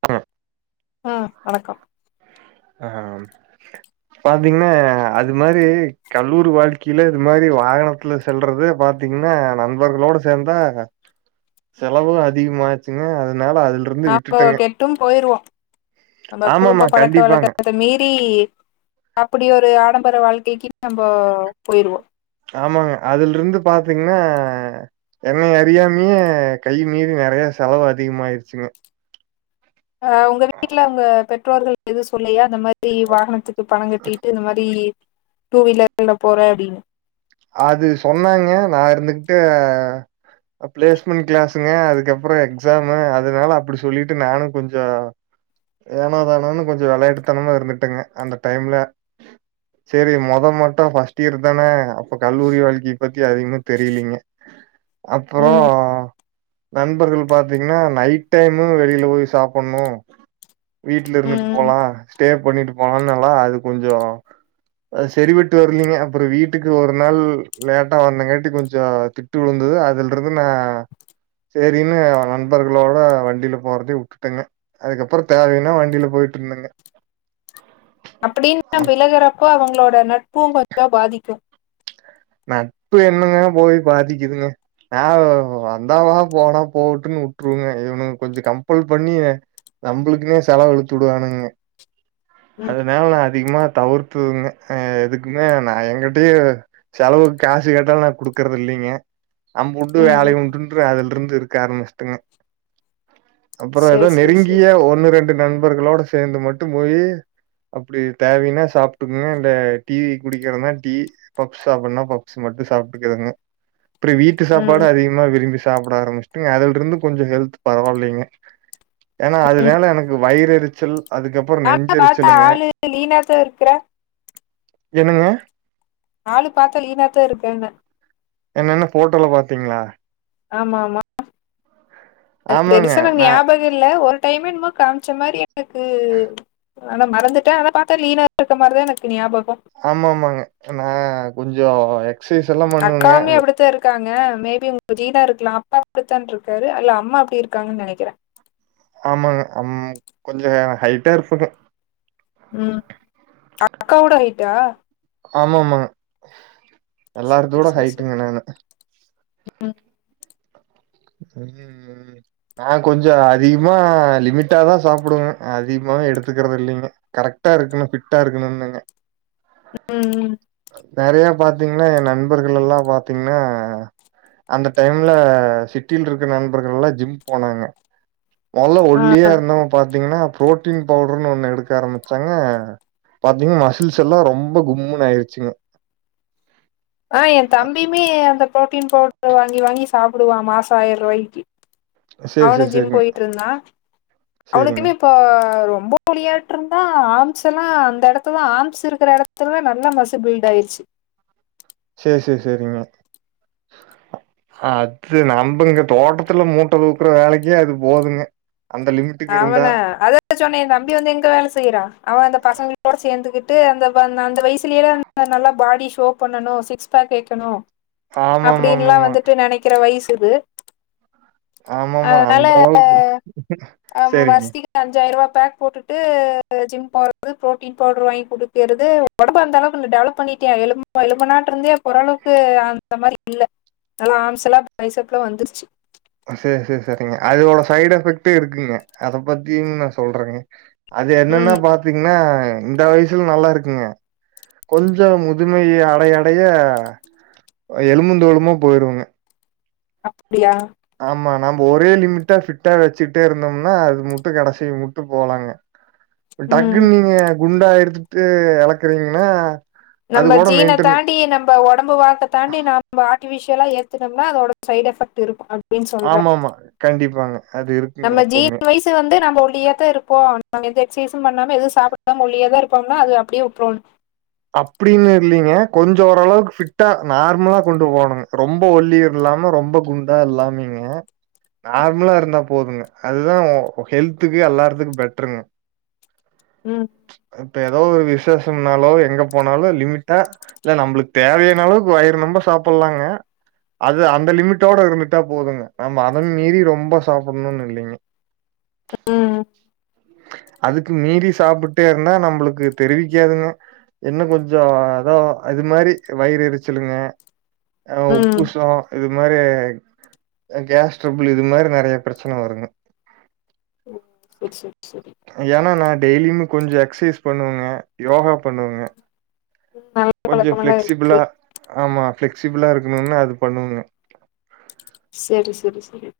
ச [unintelligible] ஹ்ம் வணக்கம் ஆ பாத்தீங்கன்னா அது மாரி கல்லூரி வாழ்க்கையில இது மாரி வாகனத்துல செல்றது பாத்தீங்கன்னா நண்பர்களோட சேந்தா செலவும் அதிகமாச்சுங்க அது நாப்ப கெட்டும் போயிருவோம் நம்ம ஆமாமா குடும்ப பழக்க கண்டிப்பாங்க வழழக்கத்தை மீர் எப்டி அப்படி ஒரு ஆடம்பர வாழ்க்கைக்கு நம்ம போயிருவோம் ஆமாங்க அதுல இருந்து பாத்தீங்கன்னா எண்ணறியாமையே கை மீறி நிறைய செலவு அதிகமாயிருச்சுங்க ஹ உங்க வீட்டுல உங்க பெற்றோர்கள் எது சொல்லையா அந்த மாதிரி வண்டி வாகனத்துக்கு பணம் கட்டிட்டு இந்த மாரி டூ வீலர்ல போறேன் அப்டின்னு அது சொன்னாங்க நான இருந்துகிட்டு பிளேஸ்மெண்ட் கிளாஸுங்க அதுக்கப்பறம் எக்ஸாமு அதுனால அப்டி சொல்லிட்டு நானும் கொஞ்சம் ஏனோ தானோன்னு கொஞ்சம் விளையாட்டு தனமா இருந்துட்டேங்க அந்த டைம்ல செரி மொத மட்டும் பஃர்ஸ்ட் இயர் தானே இப்ப கல்லூரி வாழ்க்கி பத்தி அதிகமா தெரியலீங்க அப்புறம் ம் நண்பர்கள் பாத்தீங்கன்னா நைட் டைமு வெளியில போய் சாப்படணும் வீட்டுல ம் இருந்துட்டு ம் போலாம் ஸ்டே பண்ணிட்டு போனாம்லா அது கொஞ்சம் செரிபட்டு வரலீங்க அப்புறம் வீட்டுக்கு வ ஒரு நாள் லேட்டா வந்தங்காட்டி கொஞ்சம் திட்டு விழுந்தது அதுல இருந்து நான் சரின்னு நண்பர்களோட வண்டியில போறத வுட்டுட்டேங்க அதுக்கப்புறம் தேவைையன்னா வண்டியில போயிட்டு இருந்தேங்க அப்படின்னு விலகறப்போ அவங்களோட நட்பும் கொஞ்சம் பாதிக்கும் நட்பு என்னங்க போய் பாதிக்குதுங்க நான் வந்தா வா போனா போகட்டுன்னு வுட்டுருவங்க இவனுங்க கொஞ்சம் கம்பல் பண்ணி நம்மளுக்குனே செலவு இலுத்துடுவானுங்க ம் அது மேல அதிகமா தவிர்த்துதுங்க எதுக்குமே நான் எகிட்டயே செலவுக்கு காசு கேட்டாலும் நான் குடுக்குறது இல்லைங்க நம்புண்டு ம் வேலை ம் உண்டுறுன்று அதுல் இந்து இருக்க ஆரம்பிச்சட்டுங்க அப்பறம் ஏதோ சேரி சேரி சேரி நெருங்கிய ஒன்னு ரெண்டு நண்பர்களோட சேர்ந்து மட்டும் போய் அப்டி தேவைனா சாப்பிட்டுக்குங்க இல்ல டீவி குடிக்கிற தான் டீ சாப்பிடனா பப்சு மட்டும் சாப்பிட்டுக்குதுங்க அப்ப வீட்டு ம் சாப்பாடு அதிகமா விரும்பிச்சு சாப்பிட ஆரம்பிச்சுட்டுங்க அதுல இருந்து கொஞ்சம் ஹெல்த் பரவாயில்லைங்க ஏன்னா அதுனால எனக்கு வயிறு எருச்சல் நானான் ப்த்தா ஆளு லீனா தான் இருக்கிறேன் என்னங்க ஆளு பார்த்த லீனாத்தான் இருக்கேன்ன என்னென்ன போட்டோல பாத்தீங்களா ஆமா ஆமா அது ஆமாங்க பெருசா நா நங்கயாவக இல்ல ஒ டைமன் காமிச்ச மாதிரி எனக்கு ஆனா மறந்துட்டன் அதன ப பாத்தா லீனா இருக்க மாரிதான் எனக்குஞாபம் ஆமா ஆமாங்க நான் கொஞ்சம [inaudible] அக்காமிய அப்படித்த இருக்காங்க மேபி உங்க ஜீனா இருக்கலாம் அப்பா அப்டித்தான் இருக்காரு அல்ல அம்மா அப்டி இருக்காங்கன்னு நினைக்கிறேன் ஆமாங்க அம் கொஞ்சம் ஹைட்டா இருப்ப ம் அக்க கூட ஆயிட்டா ஆமா ஆமா எல்லாரத்தோட ஹைட்டுங்க நானு உஹம் உம் நான் கொஞ்சம் அதிகமா லிமிட்டாாதான் சாப்பிடுவேங்க அதிகமா எடுத்துக்கறிறது இல்லைங்க கரெக்டா இருக்கணும் ஃபிட்டா இருக்கணும்னுங்க ம் ம் வேறையா பாத்தீங்கன்னா என் நண்பர்கள் எல்லாம் பாத்தீங்கன்னா அந்த டைம்ல வட்டில் இருக்க நண்பர்கள் எல்லாம் ஜிம் போனாங்க மல்லா ஒல்லியா இருந்த பா பாீங்கன்னா புரோட்டீன் பவுடர்ன்னு ஒண்ணு எடுக்க ஆரம்பிச்சாங்க பாத்தீங்கன்னா மசில்ஸ் எல்லாம் ரொம்ப கும்முன்னு ஆயிடுச்சுங்க ஆ என் தம்பியுமே அந்த பின் பவுடர் வாங்கி வாங்கி சாப்பிடுவான் மாசம் ஆயிரம் ரூபாய்க்கு சரி, சரி, அவனும் ஜிம் சரிங்க. போயிட்டு இருந்தான் சரிங்க. அவனுக்குமே இப்ப ரொம்ப விளையாட்டு இருந்தா ஆம்ஸ் எல்லாம் அந்த இடத்துதான் ஆம்ஸ் இருக்கிற இடத்துல நல்ல மசு பில்ட் ஆயிடுச்சு சரி சரி சரிங்க அது நம்பங்க தோட்டத்துல மூட்டை தூக்குற வேலைக்கி அது போதுங்க அந்த லிமிட்டுக்கு இருந்தா அவன அத சொன்னே என் தம்பி வந்து எங்க வேலை செய்யறான் அவன் அந்த பசங்களோட சேர்ந்துகிட்டு சுத்தரா அந்த அந்த வயசுலய நல்லா பாடி ஷோ பண்ணும் சிக்ஸ் பேக் கேக்கனும் அப்டின்னுல்லாம் ஆமாமாமாமா. வந்துட்டு நினைக்கிற வயசு இது ஆமாமா அந்தாவது ஆமா வஸ்திக்குஅஞ்ச ஆயிரம் ரூபா பேக் போட்டுட்டு ஜிம் போறது ப்ரோட்டீன் பவுடர் வாங்கி குடுக்கது உடம்பு அந்த அளவுக்கு டெவலப் பண்ணிட்டே எ எலும்ப நாட்ட இருந்தே போர அளவுக்கு அந்த மாதிரி இல்ல நல்லா ஆம்சல்லா பைசப்ல வந்துருச்சு சரி சரி சரிங்க அதோட சைடு் எஃபெக்ட்டே இருக்குங்க அத பத்திய நான் சொல்றேங்க அது என்னன்னா ம் பாத்தீங்கன்னா இந்த வயசுல நல்லா இருக்குங்க கொஞ்சம் முதுமைைய அடையடைய எலுபுந்தோலுமா போயிருங்க அ ஆமா நம் ஒரே லிமிட்டா ஃபிட்டா வச்சுிட்டே இருந்தோம்னா அது முட்டும் கடைசிய முட்டு போலாங்க ம் டக்கு நீ குண்டா ஆயிடுது ட்டு இலக்குறீங்கன்னா நம்ம ஜீனை தாண்டி நம்ம உடம்பு வாழ்க தாண்டி நம்ம ஆர்ட்டிபிஷியல் எல்லாம் ஏத்தனும்னா அதோட சைட் எஃபக்ட் இருக்கும் அடி அப்படின்னு சொல்றேன் ஆமாமா. கண்டிப்பாங்க. அது இருக்குங்க நம்ம ஜீ எப்பவுமே. வயசு வந்து நம்ம ஒல்லியத்தான் இருப்போம் நாங்க எஃசிஸ் பண்ணாம எது சாப்பிடாம ஒல்லியதான் இருப்ப ப்போம்னா அது அப்படியே விப்புறனு அப்படின்னு இல்லீங்க கொஞ்சம் ஓரளவுக்கு ஃபிட்டா நார்மலா கொண்டு போணுங்க ரொம்ப ஒல்லிர் இல்லாம ரொம்ப குண்டா இல்லாமீங்க நார்மலா இருந்தா போது போதுங்க அதுதான் ஹெல்த்துக்கு எல்லாதுக்கு பெட்டருங்க உம் இப்ப ஏதோ ஒரு விசேஷம்னாலோ எங்க போனாலும் லிமிட்டா இல்ல நம்மளுக்கு தேவையான அளவுக்கு ஆயிரம் ரொம்ப சாப்பிடலாங்க அது அந்த லிமிட்டோட இருந்துட்டா போதுங்க நம்ம அதை மீறி ரொம்ப சாப்பிடணும்னு இல்லைங்க உஹம் அதுக்கு மீறி சாப்பிட்டே இருந்தா நம்மளுக்கு தெரிவிக்காதுங்க என்னனும் கொஞ்சம் அதோ அது மாதிரி வயிறு எரிச்சலுங்க ம் உப்பு சுவம் இது இ மாதிரி கேஸ் டிரபிள் இது மாதிரி நிறைய பிரச்சனை வருங்க ஓ சரி சரி சரி டெய்லியு கொஞம் எஸ்சைஸ் பண்ணுவாங்க யோகா பண்ணுவோங்க நல்ல கொஞ்சம் பழக்கமெல்லா ஃசிப்சிபிளா இருக்கு ஆமா ஃசிக்சிபிளா இருக்கணும்னா அது பண்ணனும் சரி சரி சரி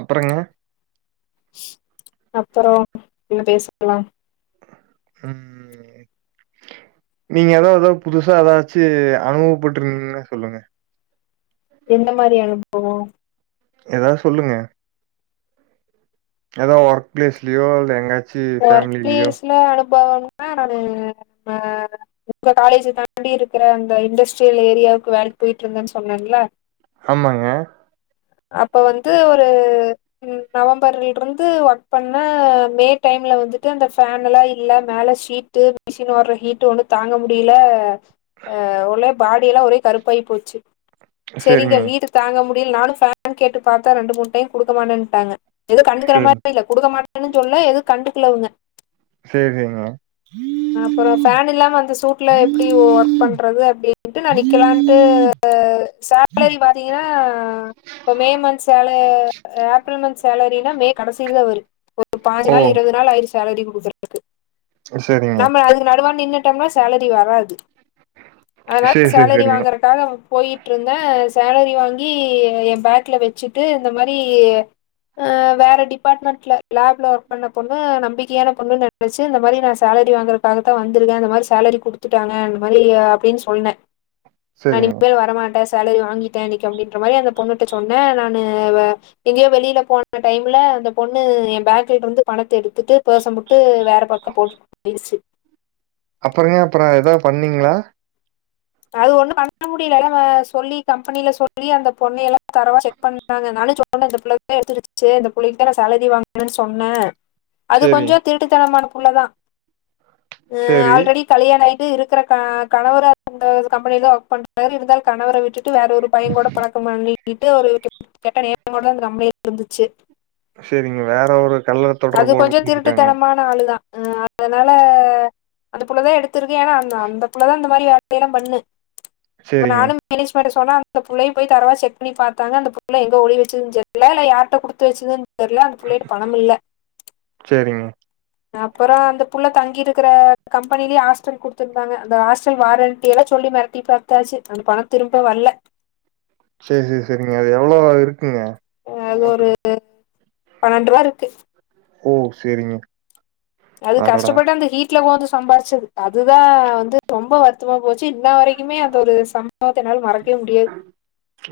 அப்புறங்க அப்புறம் என்ன பேசிக்கலாம் உம் நீங்க ஏதாவ ஏதாவது புதுசா ஏதாச்சு அனுபவப்பட்டுருந்தீங்கன்னா சொல்லுங்க எந்த மாதிரி அனுபவம் ஏதாவது சொல்லுங்க ஏதாவது ஒர்க் பிளேஸ்யோ இல்ல எங்கா ஒர்க பிளேஸ்ல னா நான் ஆ உங்க காலேஜ் தாண்டி இருக்கிற அந்த இண்டஸ்ட்ரியல் ஏரியாவுக்கு வேலைக்கு போயிட்டு இருந்தேன்னு சொன்னேங்களா ஆமாங்க அப்ப வந்து ஒரு நவம்பர்ல இருந்து ஒர்க் பண்ண மே டைமில வந்துட்டு அந்த ஃபேல்லாம் இல்ல மேலே ஷீட்டு மிஷின் வர்ற ஹீட்டு ஒன்ம் தாங்க முடியல அஹ் ஒலப் பாடியெல்லாம் ஒரே கருப்பாயி போச்சு சரிங்க ஹீட் தாங்க முடிய நானும்ஃபேன் கேட்டு பாத்தா ரெண்டு மூணு டைம் கொடுக்க மாட்டேட்டாங்க எது கண்டுக்கிற சரி மாரி இல்ல கொடுக்க மாட்டேன்னு சொல்ல எது கண்டுக்கள்ள அவுங்க சரி சரிங்க அப்புறம் பேன் இல்லாம அந்த சூட்ல எப்படி ஒர்க் பண்றது அப்படின்ட்டு நான் நிக்கலாம்ட்டு சேலரி பாத்தீங்கன்னா மே மந்த் ஏப்ரல் மந்த் சேலரினா மே கடைசியிலதான் வரும் ஒரு பாசு ஓ நாள் சேலரி கொடுக்கக்கு சரிங்க நம அதுக்கு நடடுவான நின்டைம்னா சேலரி வராது அதனால சரி சரி சேலரி சரிங்க வாங்கறக்காக போயிட்டுருந்தேன் சேலரி வாங்கி என் பேக்கில் வச்சுட்டு இந்த மாரி வேறு டிபார்ட்மெண்ட்டில் லேப்ல பண்ண பொண்ணு நம்பிக்கையான பொண்ணு நினைச்சு இந்த மாரி நான் சேலரி வாங்குறதுக்காகத்தான் வந்துருக்கேன் இந்த மாரி சேலரி கொடுத்துட்டாங்க அந்த மாரி அப்டின்னு சொன்னேன் நன சரிங்க இனிமேல் வரமாட்டேன் சேலரி வாங்கிட்டேன் இன்னைக்கு அப்படின்ற அந்த பொண்ணுடா சொன்னேன் ந எங்கேயோ வெளியில போன டைம் அந்த பொண்ணு என் பாக் இருந்து பணத்த எடுத்துட்டு பார்ஸ் மட்டு வேற பக்கம் போட்டு போயடுச்சு அப்பறங்க அப்பறம் ஏதாவது பண்ணீங்களா அது ஒண்ணும் பண்ண முடியல ந சொல்லி கம்பெனில சொல்லி அந்த பொண்ணைய எல்லாம் தரவா செக் பண்ணாங்கனாலும் சொன்னேன் இந்த பிள்ளைதான் எடுத்துடுச்சு இந்த பிள்ளைக்குானான் சேலரி வாங்கணன்னு சொன்னேன் அது சரி கொஞ்சம் திருட்டுத்தனமான அவ்ளோ தான் அஹ சரி ஆல்ரடி கல்யாண ஆயி இருக்கிற கணவர அந்த கம்பெனில ஒர்க் பண்றாரு இருந்தால் கணவரை வீட்டு வேற ஒரு பையன் கூட பழக்க மாகி ட்டு ஒரு கெட்ட நேரம்ட நம்பளே இருந்துச்சு சரிங்க வேற ஒரு கல்ல அது தொடர்போடு கொஞ்சோ இருக்காங்க திருட்டுத்தனமான ஆளுதா அதனால அந்த புள்ள தான் எடுத்து ஆனா அந்த புள்ளதான் இந்த மாதிரி இடம் பன்னு இப்ப சரிங்க நானும் மேனேஜ்ன் சொன்னா அந்த புள்ளைய போய் தெறவா செக் பண்ணி பாத்தாங்க அந்த புள்ள எங்க ஒளிய வச்சிதுனு தெரியல இல்ல யாருக்கிட்ட கொடுத்து வச்சிதுனு தெரியல அந்த பிள்ளைட்ட பணம் இல்ல சரிங்க அப்புறம் அந்த புள்ள தங்கிருக்கிற கம்பெனிலேயே ஹாஸ்டல் கொடுத்துருந்தாங்க அந்த ஹாஸ்டல் வாரண்ட் இப்படி எல்லாம் சொல்லி மிரட்டி பாத்தாச்சு அந்த பணம் திரும்ப வல்ல செரி செரி செரிங்க அது எவ்வளோவா இருக்கு ங்க அது அமோண்டு ஒரு பன்னெண்டு ரூபா இருக்கு ஓ செரிங்க அது கஷ்டப்பட்டு அந்த ஹீ்ட்ல போ வந்துச்சி சம்பாதிச்சது அதுதான் வந்து ரொம்ப வருத்தமா போச்சு இன்ன வரைக்கும் இனியுமே அந்த ஒரு சமவத்த மறக்க முடியாது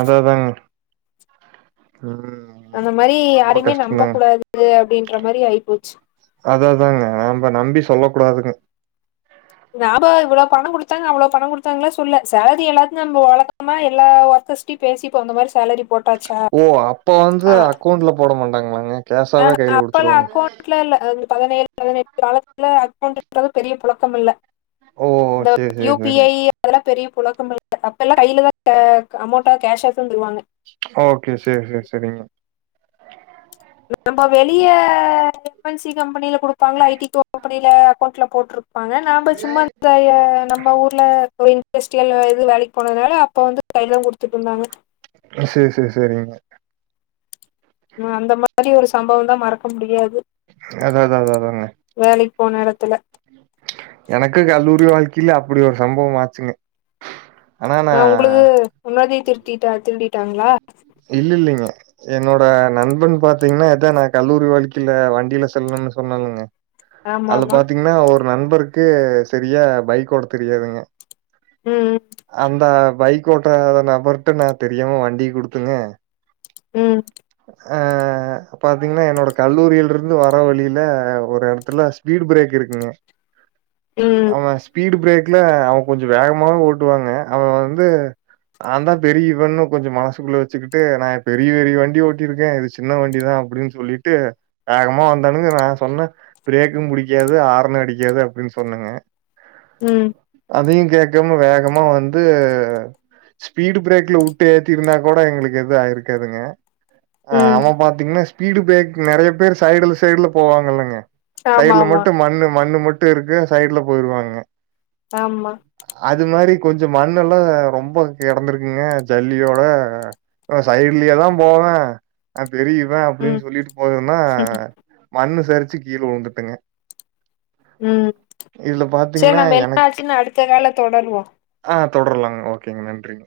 அதா அதாங்க ம் அந்த மாதிரி ரொம்ப யாருமே நம்ப கஷ்டந்தாங்க கூடாது அப்படின் அன்ற மாதிரி ஆயி போச்சு அதாதாங்க நம்ம நம்பி சொல்ல கூடாதுங்க நாம இவ்வளோ பணம் கொடுத்தாங்க அவ்வளோ பணம் கொடுத்தாங்களா சொல்ல சலரி எல்லா நம்ம வழக்கமா எல்லா ஒர்க்கர்ஸ்ம் பேசிப்ப அந்த மாதிரி சேலரி போட்டாச்சா ஓ அப்ப வந்து அக்கௌண்ட்ல போட மாட்ட வாங்க வாங்க ஆஹ அப்பள அக்கௌண்டலல்லாம் பதினேழு பதினெட்டு காலத்துல அக்கவுண்ட்ன்றது பெரிய புழக்கம் இல்ல ஓ இந்த சேரி சேரி யூபிஐ சேரிங்க அதெல்லாம் பெரிய குழக்கமல்ல அப்ப எல கையில தான் அமௌண்டா கேஸ்ஷ தருவாங்க ஓகே சரி சரி சரிங்க நம்ம வெளிய எம்என்சி கம்பெனில கொடுப்பாங்க ஐடி த நீ அக்கௌண்ட்ல போட்டிரு இருப்பாங்க நாம சும்மா இந்த நம்ம ஊர்ல போய் பைஸ்ட்டு வேலைக்கு போனதுனால அப்ப வந்து பையம் கொடுத்து செரி செரி செரிங்க அந்த மாதிரி ஒரு சம்பவம் தான் மறக்க முடியாது அத அத அத அதாங்க போனேடத்துல எனக்கு கல்லூரி வாழ்க்கையில அப்டி ஒரு சம்பவம் ஆச்சுங்க ஆனா நா ஆ உங்களுக்கு முன்னாடி திருட்டிட்டா திருடிட்டாங்களா இல்லலைங்க என்னோட நண்பன் பார்த்தீங்கன்னா ஏதான் நான் கல்லூரி வாழ்க்கையில வண்டியில செல்லணும்னு சொன்னெலங்க ஆமா அது ஆமா பாத்தீங்கன்னா ஒரு நண்பன் நண்பருக்கு சரியா பைக் ஓட்ட தெரியாதுங்க ம் அந்த பைக் ஓட்றாத நபர்ட்ட நான் தெரியாம வண்டி கொடுத்து ங்க உம் அஹ பாத்தீங்கன்னா என்னோட கல்லூரியில இருந்து வர வழியில ஒரு இடத்துல ஸ்பீடு பிரேக் இருக்குங்க ம் ஆமா ஸ்பீடு பிரேக் பிரேக்ல அவன் கொஞ்சம் வேகமாக ஓட்டுவாங்க அவன் வந்து நான்தான் பெரிய இவன்னும் கொஞ்சம் மனசுக்குள்ள வச்சுக்கிட்டு நான் பெரிய பெரிய வண்டி ஓட் ஓட்டி இருக்கேன் இது சின்ன வண்டிதான் அப்டின்னு சொல்லிட்டு வேகமா வந்தானுங்க நான் சொன்னேன் பிரேக்கும் புடிக்காது ஆறுன்னு அடிக்காது அப்டின்னு சொன்னேங்க உம் கேக்காம வேகமா வந்து ஸ்பீடு பிரேக்ல உட்டு ஏத்திருந்தா கூட எங்களுக்கு எது ஆயிருக்காதுங்க ம் ஆமா பாத்தீங்கன்னா ஸ்பீடு பிரேக் நிறைய பேர் சைடுல சைடுல போவாங்கெல்லங்க ஆமா சைடுல ஆமா மட்டும் மண்ணு மண்ணு மட் மட்டு இருக்கு சைடுல போயிருவாங்க ஆமா அது மாரி கொஞ்சம் மண்ணெல்லாம் ரொம்ப கிடந்திருக்குங்க ஜல்லியோட சைடுலயே தான் போவேன் அப் பெரிய இவன் ம் அப்டின்னு சொல்லிட்டு போனன்னா மண்ணு சரிச்சு கீழே விழுந்துட்டங்க உம் சரி நம்ம என்ன எனக்கு ஆச்சு அடுத்த கால தொடருவோம் ஆ தொடரலாங்க ஓகேங்க நன்றி